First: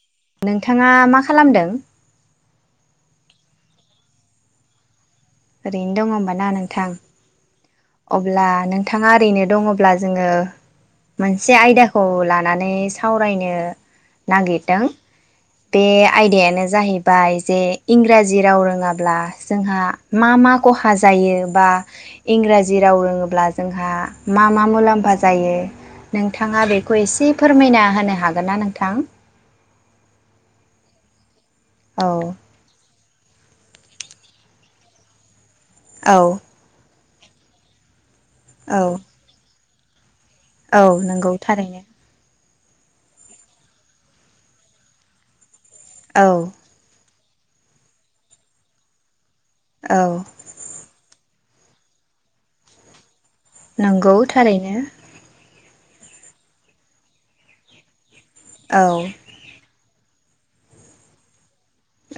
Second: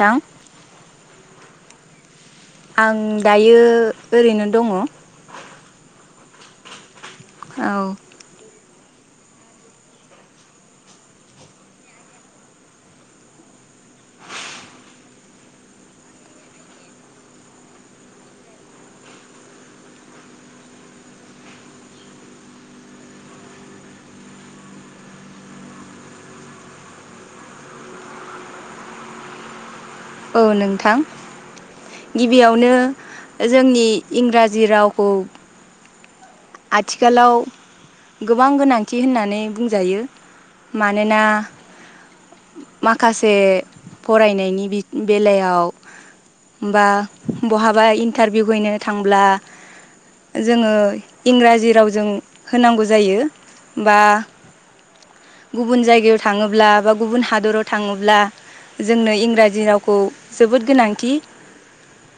थां नोंथाङा मा खालामदों। आं दायो ओरैनो दङ। ओरैनो दङ होमबा ना नोंथां? अब्ला नों? नोंथाङा ओरैनो दङब्ला जोङो मोनसे आयदाखौ लानानै सावरायनो नागिरदों बे आयदायानो जाहैबाय जे इंराजि राव रोङाब्ला जोंहा मा मा खहा जायो बा इंराजि राव रोङोब्ला जोंहा मा मा मुलाम्फा जायो नोंथाङा बेखौ एसे फोरमायना होनो हागोन ना नोंथां? औ नोंथां। औ गिबियावनो जोंनि इंराजि रावखौ। औ। आथिखालाव गोबां औ गोनांथि होननानै बुंजायो। औ मानोना नंगौ थारैनो। माखासे फरायनायनि बेलायाव औ बा बहाबा इन्टारभिउ हैनो थांब्ला औ जोङो इंराजि रावजों होनांगौ जायो। बा नंगौ थारैनो। गुबुन जायगायाव थाङोब्ला बा गुबुन हादराव थाङोब्ला। औ जोंनो इंराजि राव खौ जोबोद गोनांथि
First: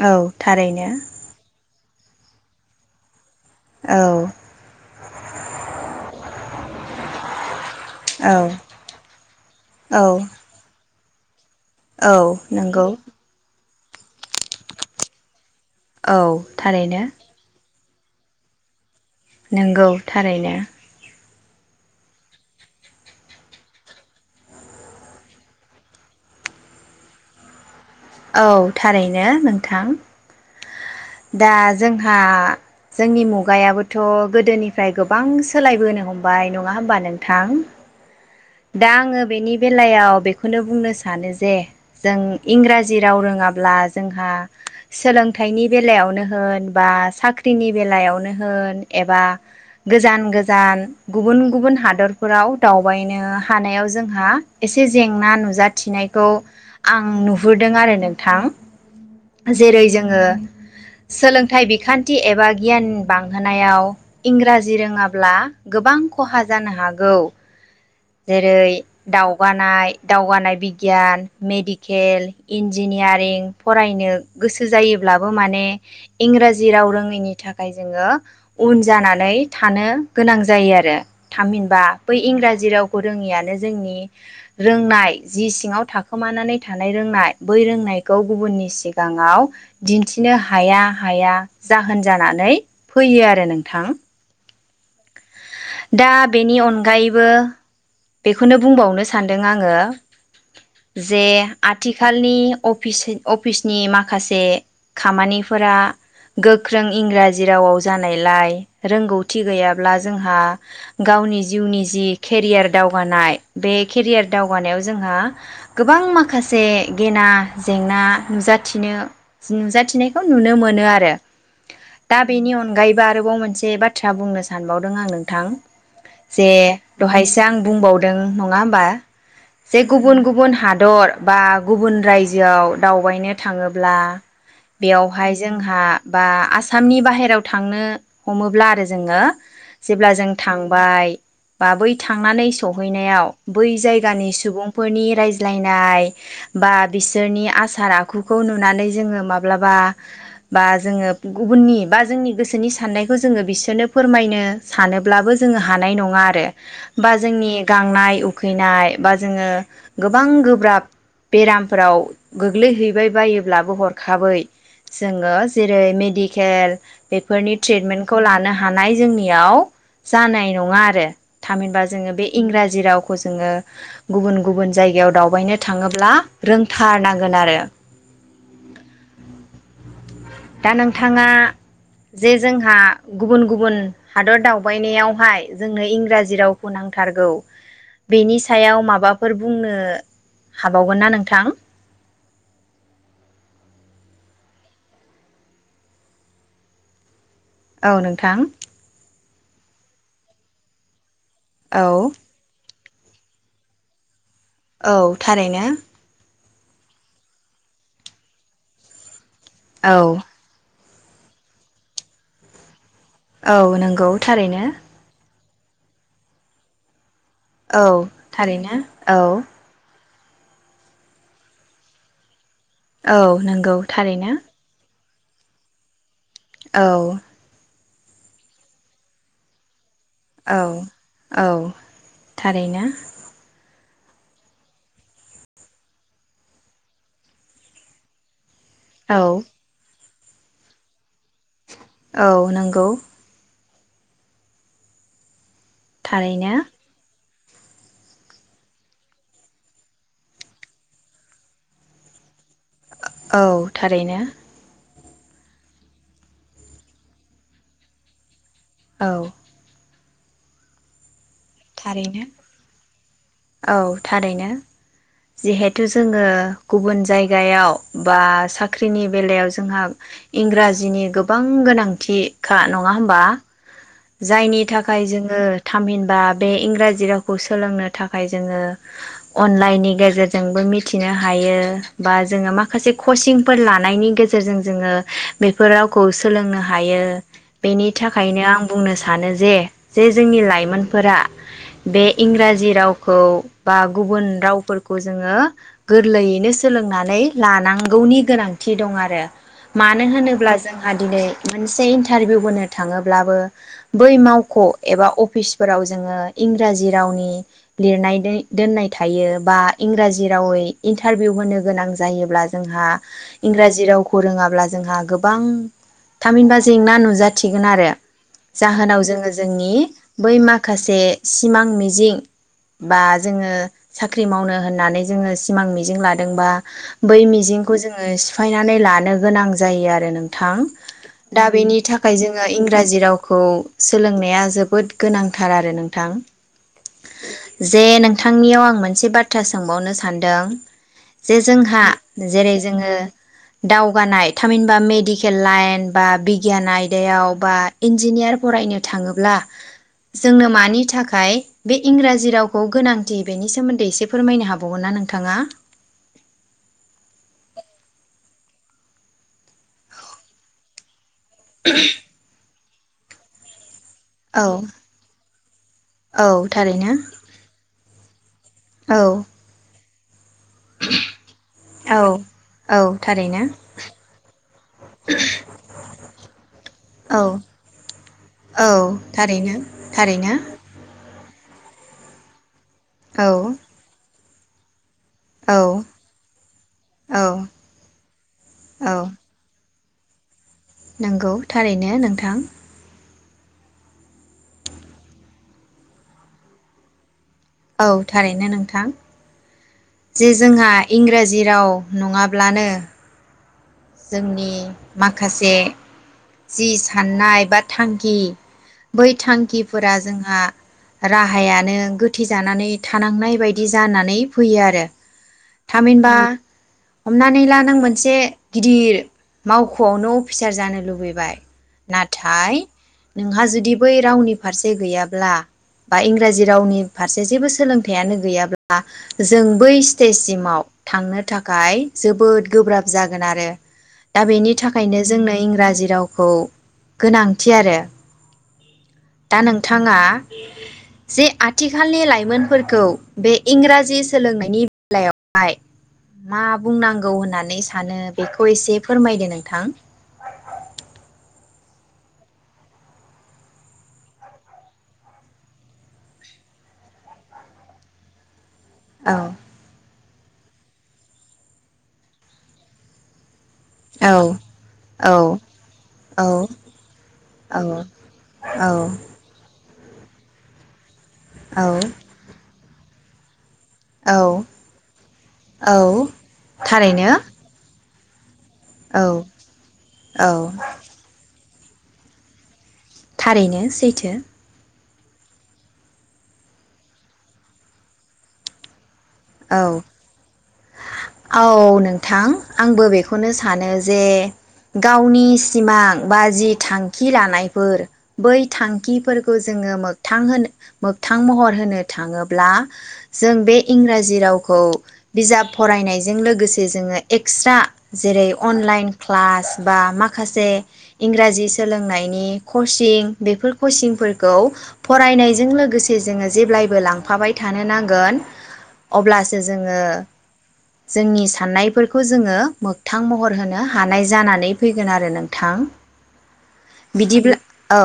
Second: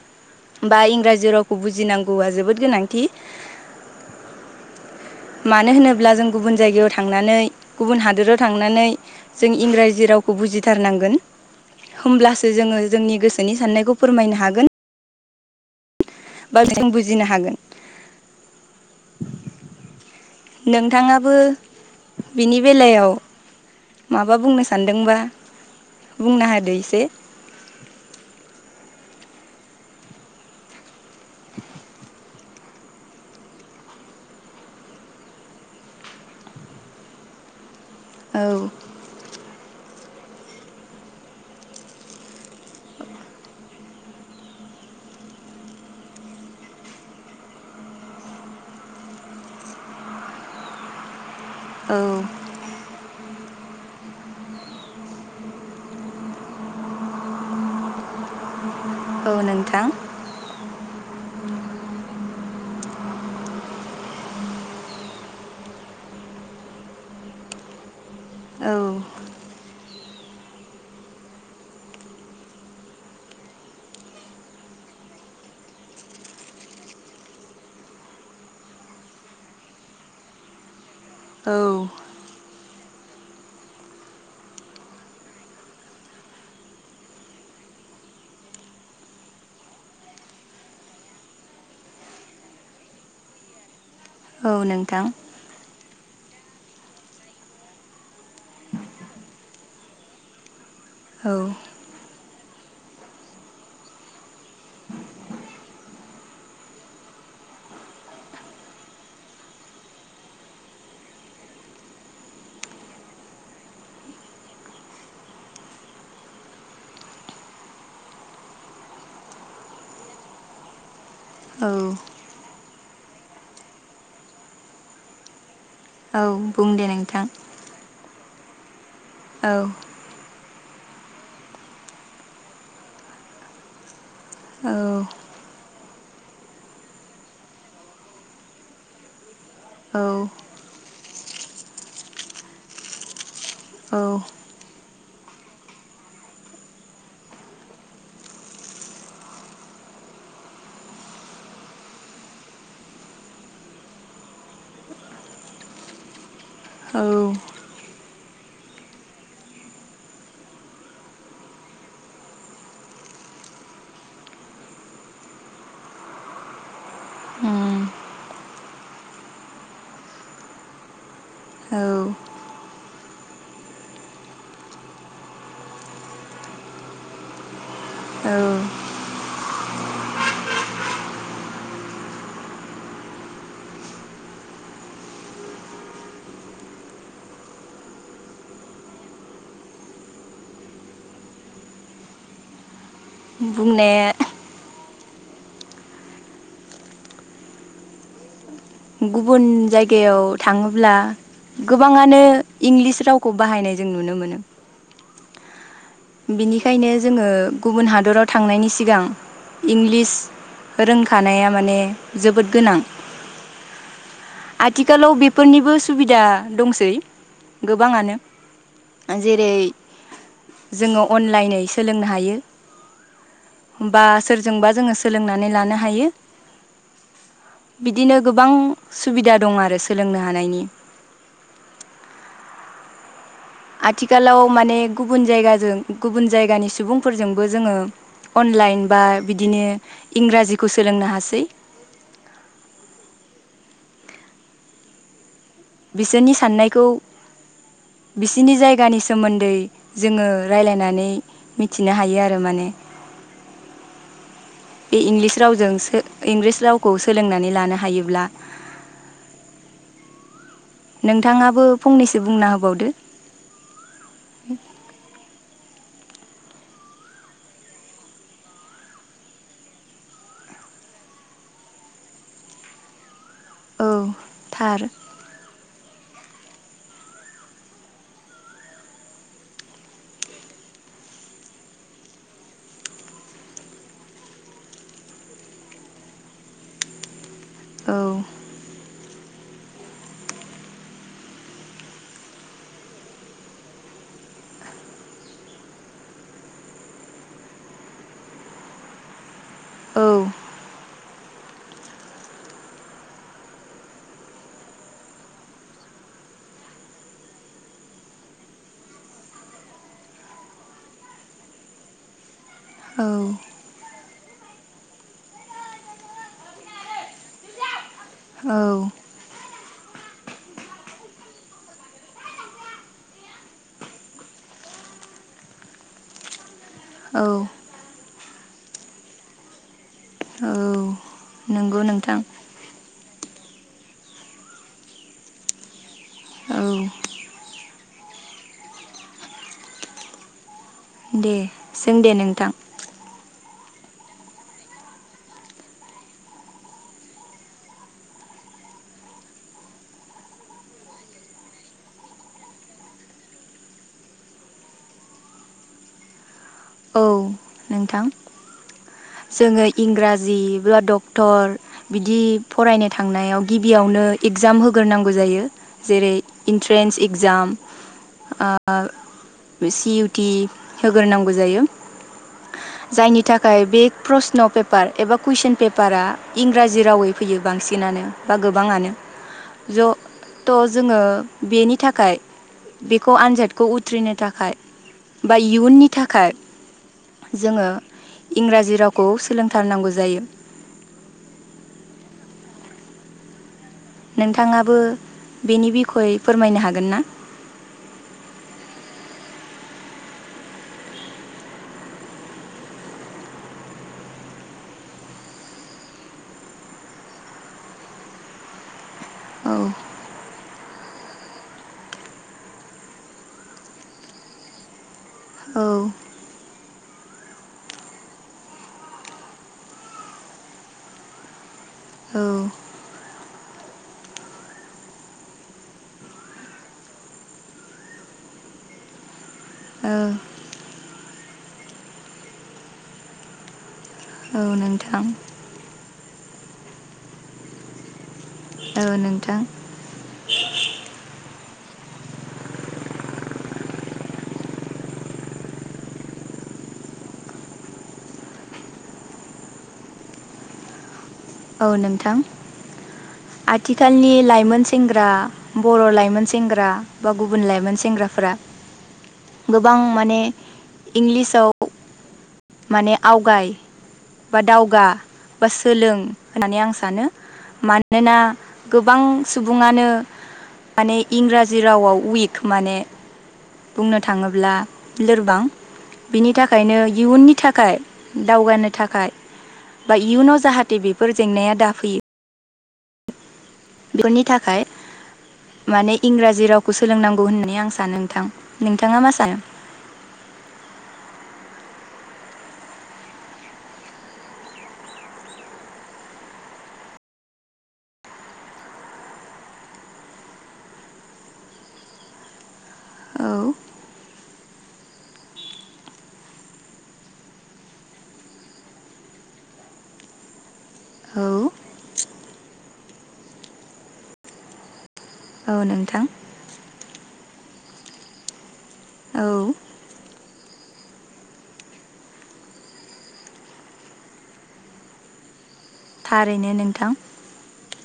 औ बा थारैनो इंराजि रावखौ बुजि बुजिनांगौआ जोबोद गोनांथि। औ मानो होनोब्ला जों गुबुन जायगायाव थांनानै गुबुन औ हादोराव थांनानै जों औ इंराजि रावखौ बुजिथारनांगोन। औ होमब्लासो जोङो नंगौ जोंनि गोसोनि साननाय। खौ फोरमायनो हागोन औ बा जों बुजिनो हागोन नोंगौ थारैनो थबो बिनि बेलायाव माबा बुंनो सानदोंबा बुंना होदो एसे औ थारैनो नोंथां दा जोंहा जोंनि मुगायाबोथ' गोदोनिफ्राय गोबां सोलायबोनो हमबाय नंआ होमबा नोंथां औ दा आङो बेनि बेलायाव बेखौनो बुंनो सानो जे जों इंराजि राव रोङाब्ला जोंहा सोलोंथाइनि बेलायावनो होन बा साख्रिनि बेलायावनो होन एबा गोजान गोजान गुबुन गुबुन औ हादरफोराव दावबायनो हानायाव जों हा एसे जेंना नुजाथिनायखौ आं नुहुरदों आरो नोंथां औ नोंथां जेरै जोङो सोलोंथाइ बिखान्थि एबा गियान बांहोनायाव इंराजि रोङाब्ला गोबां खहा जानो हागौ जेरै औ दावगानाय दावगानाय बिगियान मेडिकेल इन्जिनियारिं फरायनो गोसो जायोब्लाबो माने इंराजि राव रोङैनि थाखाय जोङो उन जानानै थानो गोनां जायो आरो औ थामहिनबा बै इंराजि राव खौ रोङियानो जोंनि रोंनाय जि सिङाव थाखोमानानै थानाय रोंनाय बै रोंनायखौ गुबुननि सिगाङाव दिन्थिनो हाया हाया जाहोन जानानै फैयो आरो नोंथां औ नोंथां दा बेनि अनगायैबो बेखौनो बुंबावनो सानदों आङो जे औ आथिखालनि अफिसिन अफिसनि माखासे खामानिफोरा गोख्रों इंराजि रावाव जानायलाय रोंगौथि गैयाब्ला जोंहा गावनि जिउनि जि केरियार दावगानाय बे केरियार दावगानायाव जोंहा गोबां माखासे गेना जेंना नुजाथिनो नुजाथिनायखौ नुनो मोनो आरो औ दा बेनि अन गायैबो आरोबाव मोनसे बाथ्रा बुंनो सानबाव दों आं नोंथां औ जे बुं दे नोंथां दहायसो आं बुंबाव दों नङा होमबा औ जे गुबुन गुबुन हादर बा गुबुन रायजोआव दावबायनो थाङोब्ला औ बेयावहाय जोंहा बा आसामनि बाहेरायाव थांनो हमोब्ला आरो जोङो जेब्ला जों औ थांबाय बा बै थांनानै सहैनायाव बै जायगानि सुबुंफोरनि रायज्लायनाय बा बिसोरनि आसार आखुखौ नुनानै जोङो माब्लाबा बा जोङो गुबुननि बा जोंनि गोसोनि साननायखौ जोङो बिसोरनो फोरमायनो सानोब्लाबो जोङो हानाय नङा आरो औ बा जोंनि गांनाय उखैनाय बा जोङो गोबां गोब्राब बेरामफ्राव गोग्लैहैबाय बायोब्लाबो हरखाबै जोङो जेरै मेडिकेल बेफोरनि उम ट्रियेटमेन्टखौ लानो हानाय जोंनि याव जानाय नङा आरो औ थामहिनबा जोङो बे इंराजि राव खौ जोङो गुबुन गुबुन जायगायाव दावबायनो थाङोब्ला रोंथारनांगोन आरो औ दा नोंथाङा जे जोंहा गुबुन गुबुन हादर दावबायनायावहाय जोंनो इंराजि रावखौ नांथारगौ बेनि सायाव माबाफोर बुंनो हाबावगोन ना नोंथां । बुंने औ नोंथां। गुबुन जायगायाव थाङोब्ला औ गोबाङानो इंलिस रावखौ बाहायनाय जों नुनो मोनो। औ थारैनो। बिनिखायनो जोङो गुबुन हादराव थांनायनि सिगां औ इंलिस रोंखानाया माने जोबोद गोनां औ नंगौ थारैनो। फोरनिबो सुबिदा दंसै औ गोबाङानो थारैनो औ। जेरै जोङो अनलाइनयै सोलोंनो हायो औ नंगौ बा थारैनो। सोरजोंबा जोङो सोलोंनानै लानो हायो औ। बिदिनो गोबां सुबिदा दं आरो सोलोंनो हानायनि औ औ थारैनो। आथिखालाव माने गुबुन जायगाजों गुबुन जायगानि सुबुंफोरजोंबो जोङो अनलाइन बा औ बिदिनो इंराजिखौ सोलोंनो हासै औ नंगौ। बिसोरनि थारैनो साननायखौ बिसिनि जायगानि सोमोन्दै जोङो रायलायनानै मिथिनो हायो आरो माने। औ थारैनो। बे इंलिस रावजोंसो इंलिस रावखौ सोलोंनानै लानो हायोब्ला औ। नों थाङाबो फंनैसो थारैनो बुंना होबावदो। थु जोङो गुबुन जायगायाव बा साख्रिनि बेलायाव जोंहा इंराजिनि गोबां गोनांथिखा नङा होनबा औ जायनि थार थाखाय जोङो थामहिनबा बे इंराजि रावखौ सोलोंनो थाखाय जोङो अनलाइननि गेजेरजोंबो मिथिनो हायो बा जोङो माखासे कचिंफोर लानायनि गेजेरजों जोङो बेफोर रावखौ सोलोंनो हायो। बेनि औ थाखायनो आं बुंनो सा सानो जे जे जोंनि लाइमोनफोरा बे इंराजि रावखौ बा गुबुन रावफोरखौ जोङो गोरलैयैनो सोलोंनानै लानांगौनि गोनांथि दं आरो औ मानो होनोब्ला जोंहा दिनै मोनसे इन्टारभिउ होनो थाङोब्लाबो बै मावख' एबा अफिसफोराव जोङो इंराजि रावनि लिरनानै दोननाय थायो बा इंराजि रावै इन्टारभिउ होनो गोनां जायोब्ला जोंहा औ इंराजि रावखौ रोङाब्ला जोंहा गोबां थामहिनबा जेंना नुजा थिगोन आरो। औ जाहोनाव जोङो जोंनि बै माखासे सिमां मिजिं बा जोङो साख्रि मावनो होननानै जोङो सिमां मिजिं लादोंबा बै औ मिजिंखौ जोङो सिफ फायनानै लानो गोनां जायो आरो रो नोंथां औ दा बेनि नंगौ थाखाय नोंथां जोङो इंराजि राव खौ सोलोंनाया जोबोद गोनांथार आरो नों थां। औ। जे नोंथांनियाव आं मोनसे बाथ्रा सोंबावनो सानदों दे जे जोंहा सों दे नोंथां जेरै जोङो दावगानाय थामहिनबा मेडिकेल लाइन बा बिगियान आयदायाव बा इन्जिनियार फरायनो थाङोब्ला जोंनो मानि थाखाय बे इंराजि रावखौ गोनांथि बेनि सोमोन्दै एसे फोरमायनो हाबावगोन ना नोंथाङा? औ नोंथां जोङो इंराजिब्ला डक डक्टर बिदि फरायनो थांनायाव गिब बियावनो औ एगजाम होग्रोनांगौ जायो। जेरै औ थारैनो इन्ट्रेन्स एक्जाम औ ओ सि इउ थि होगोरनांगौ जायो। औ औ जायनि थारैनो थाखाय बे प्रस्न' पेपार एबा कुइसन पेपारा इंराजि रावै औ फैयो बांसिनानो बा औ गोबाङानो थारैनो ज थारैनो थ' जोङो ओ बेनि थाखाय बेखौ औ आनजादखौ उथ्रिनो था खाय बा औ इयुननि थाखाय औ जोङो इंराजि औ रावखौ सोलोंथारनांगौ ज जायो। नंगौ थारैनो नोंथां। नोंथाङाबो बेनि बिखय फोरमायनो हागोन ना? औ थारैनो नोंथां। जे जोंहा इंराजि राव नङाब्लानो जोंनि माखासे जि साननाय बा थांखि बै औ थांखिफोरा जोंहा राहायानो गोथै जानानै थानांनाय बायदि जानानै फैयो आरो। औ थामहिनबा हमनानै ला नों मोनसे गिदिर मावख'आवनो अफिसार जानो लुबैबाय औ नाथाय नोंहा जुदि बै रावनि फारसे गैयाब्ला बा इंराजि रावनि फारसे जेबो सोलोंथाइयानो गैयाब्ला जों बै औ थ्टेजसिमाव थांनो थाखाय जोबोद गोब्राब जागोन आरो दा औ बेनि थाखायनो नोंथां जोंनो इंराजि रावखौ गोनांथि आरो औ नोंथां दा नोंथाङा जे आथिखालनि लाइमोनफोरखौ बे इंराजि सोलोंनायनि बेलायावहाय मा बुंनांगौ होननानै सानो बेखौ एसे फोरमायदो नोंथां? औ नोंथां आथिखालनि लाइमोन सेंग्रा बर' लाइमोन सेंग्रा बा गुबुन लाइमोन सेंग्राफोरा औ गोबां माने इंलिसाव माने आवगाय बा औ दावगा बा औ सोलों औ होननानै आं सानो औ मानोना गोबां औ सुबुङानो माने इंराजि औ रावावव उइक माने बुंनो थाङोब्ला औ लोरबां औ बिनि थाखायनो थारैनो इयुननि फाय उम दावगानो औ थाखाय बा औ इयुनाव जाहाथे बेफोर जेंनाया दाफैयो थारैनो सैथो बेफोरनि थाखाय माने इंराजि रावखौ सोलोंनांगौ होननानै आं सानो नोंथां नोंथाङा मास औ औ नों थां आंबो बेखौनो सानो जे गावनि सिमां बा जि थांखि लानायफोर बै थांखिफोरखौ जोङो मोगथां होनो मोगथां महर होनो थाङोब्ला औ जों बे इंरा जि रावखौ बिजाब फरायनायजों लोगोसे जोङो एक्सस्रा जेरै अनलाइन क्लास बा माखासे औ इंराजि सोलोंनायनि कचिं बेफोर कचिंफोरखौ फरायनायजों औ लोगोसे नोंथां जोङो जेब्लाय बो लांफाबाय थानो नांगोन। औ अब्लासो जोङो जोंनि साननायफोरखौ जोङो मोगथां महर होनो हानाय जानानै फैगोन आरो नोंथां। थारैनो नोंथां बिदिब्ला औ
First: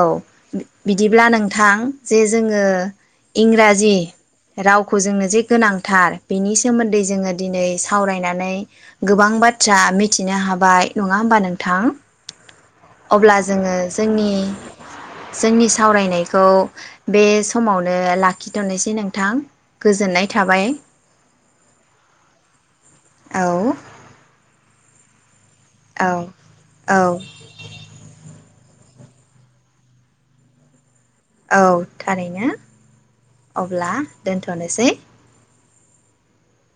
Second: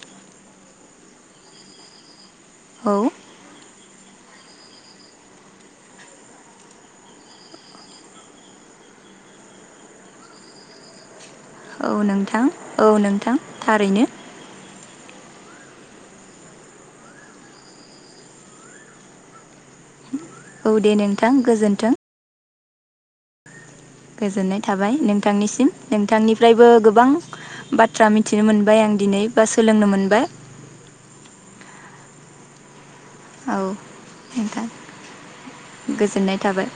बि बिदिब्ला नोंथां जे जोङो औ इंराज जि रावखौ जोंनो जे गोनां थार बेनि सोमोन्दै जोङो दिनै सावरायनानै गोबां बाथ्रा मिथिनो हाबाय नङा होमबा नों औ नोंथां। औ अब्ला नोंथां जोङो थारैनो जोंनि जोंनि सावरायनायखौ बे समावनो लाखिथ'निसै नोंथां गोजोननाय थाबाय औ दे नोंथां गोजोन्थों। औ। गोजोननाय थाबाय नोंथांनिसि औ नोंथांनिफ्रायबो औ गोबां बाथ्रा मिथि मिथिनो मोनबाय आं दिनै बा सोलोंनो मोनबाय। औ थारैनो औ अब्ला नोंथां दोन्थ'नोसै। गोजोननाय थाबाय।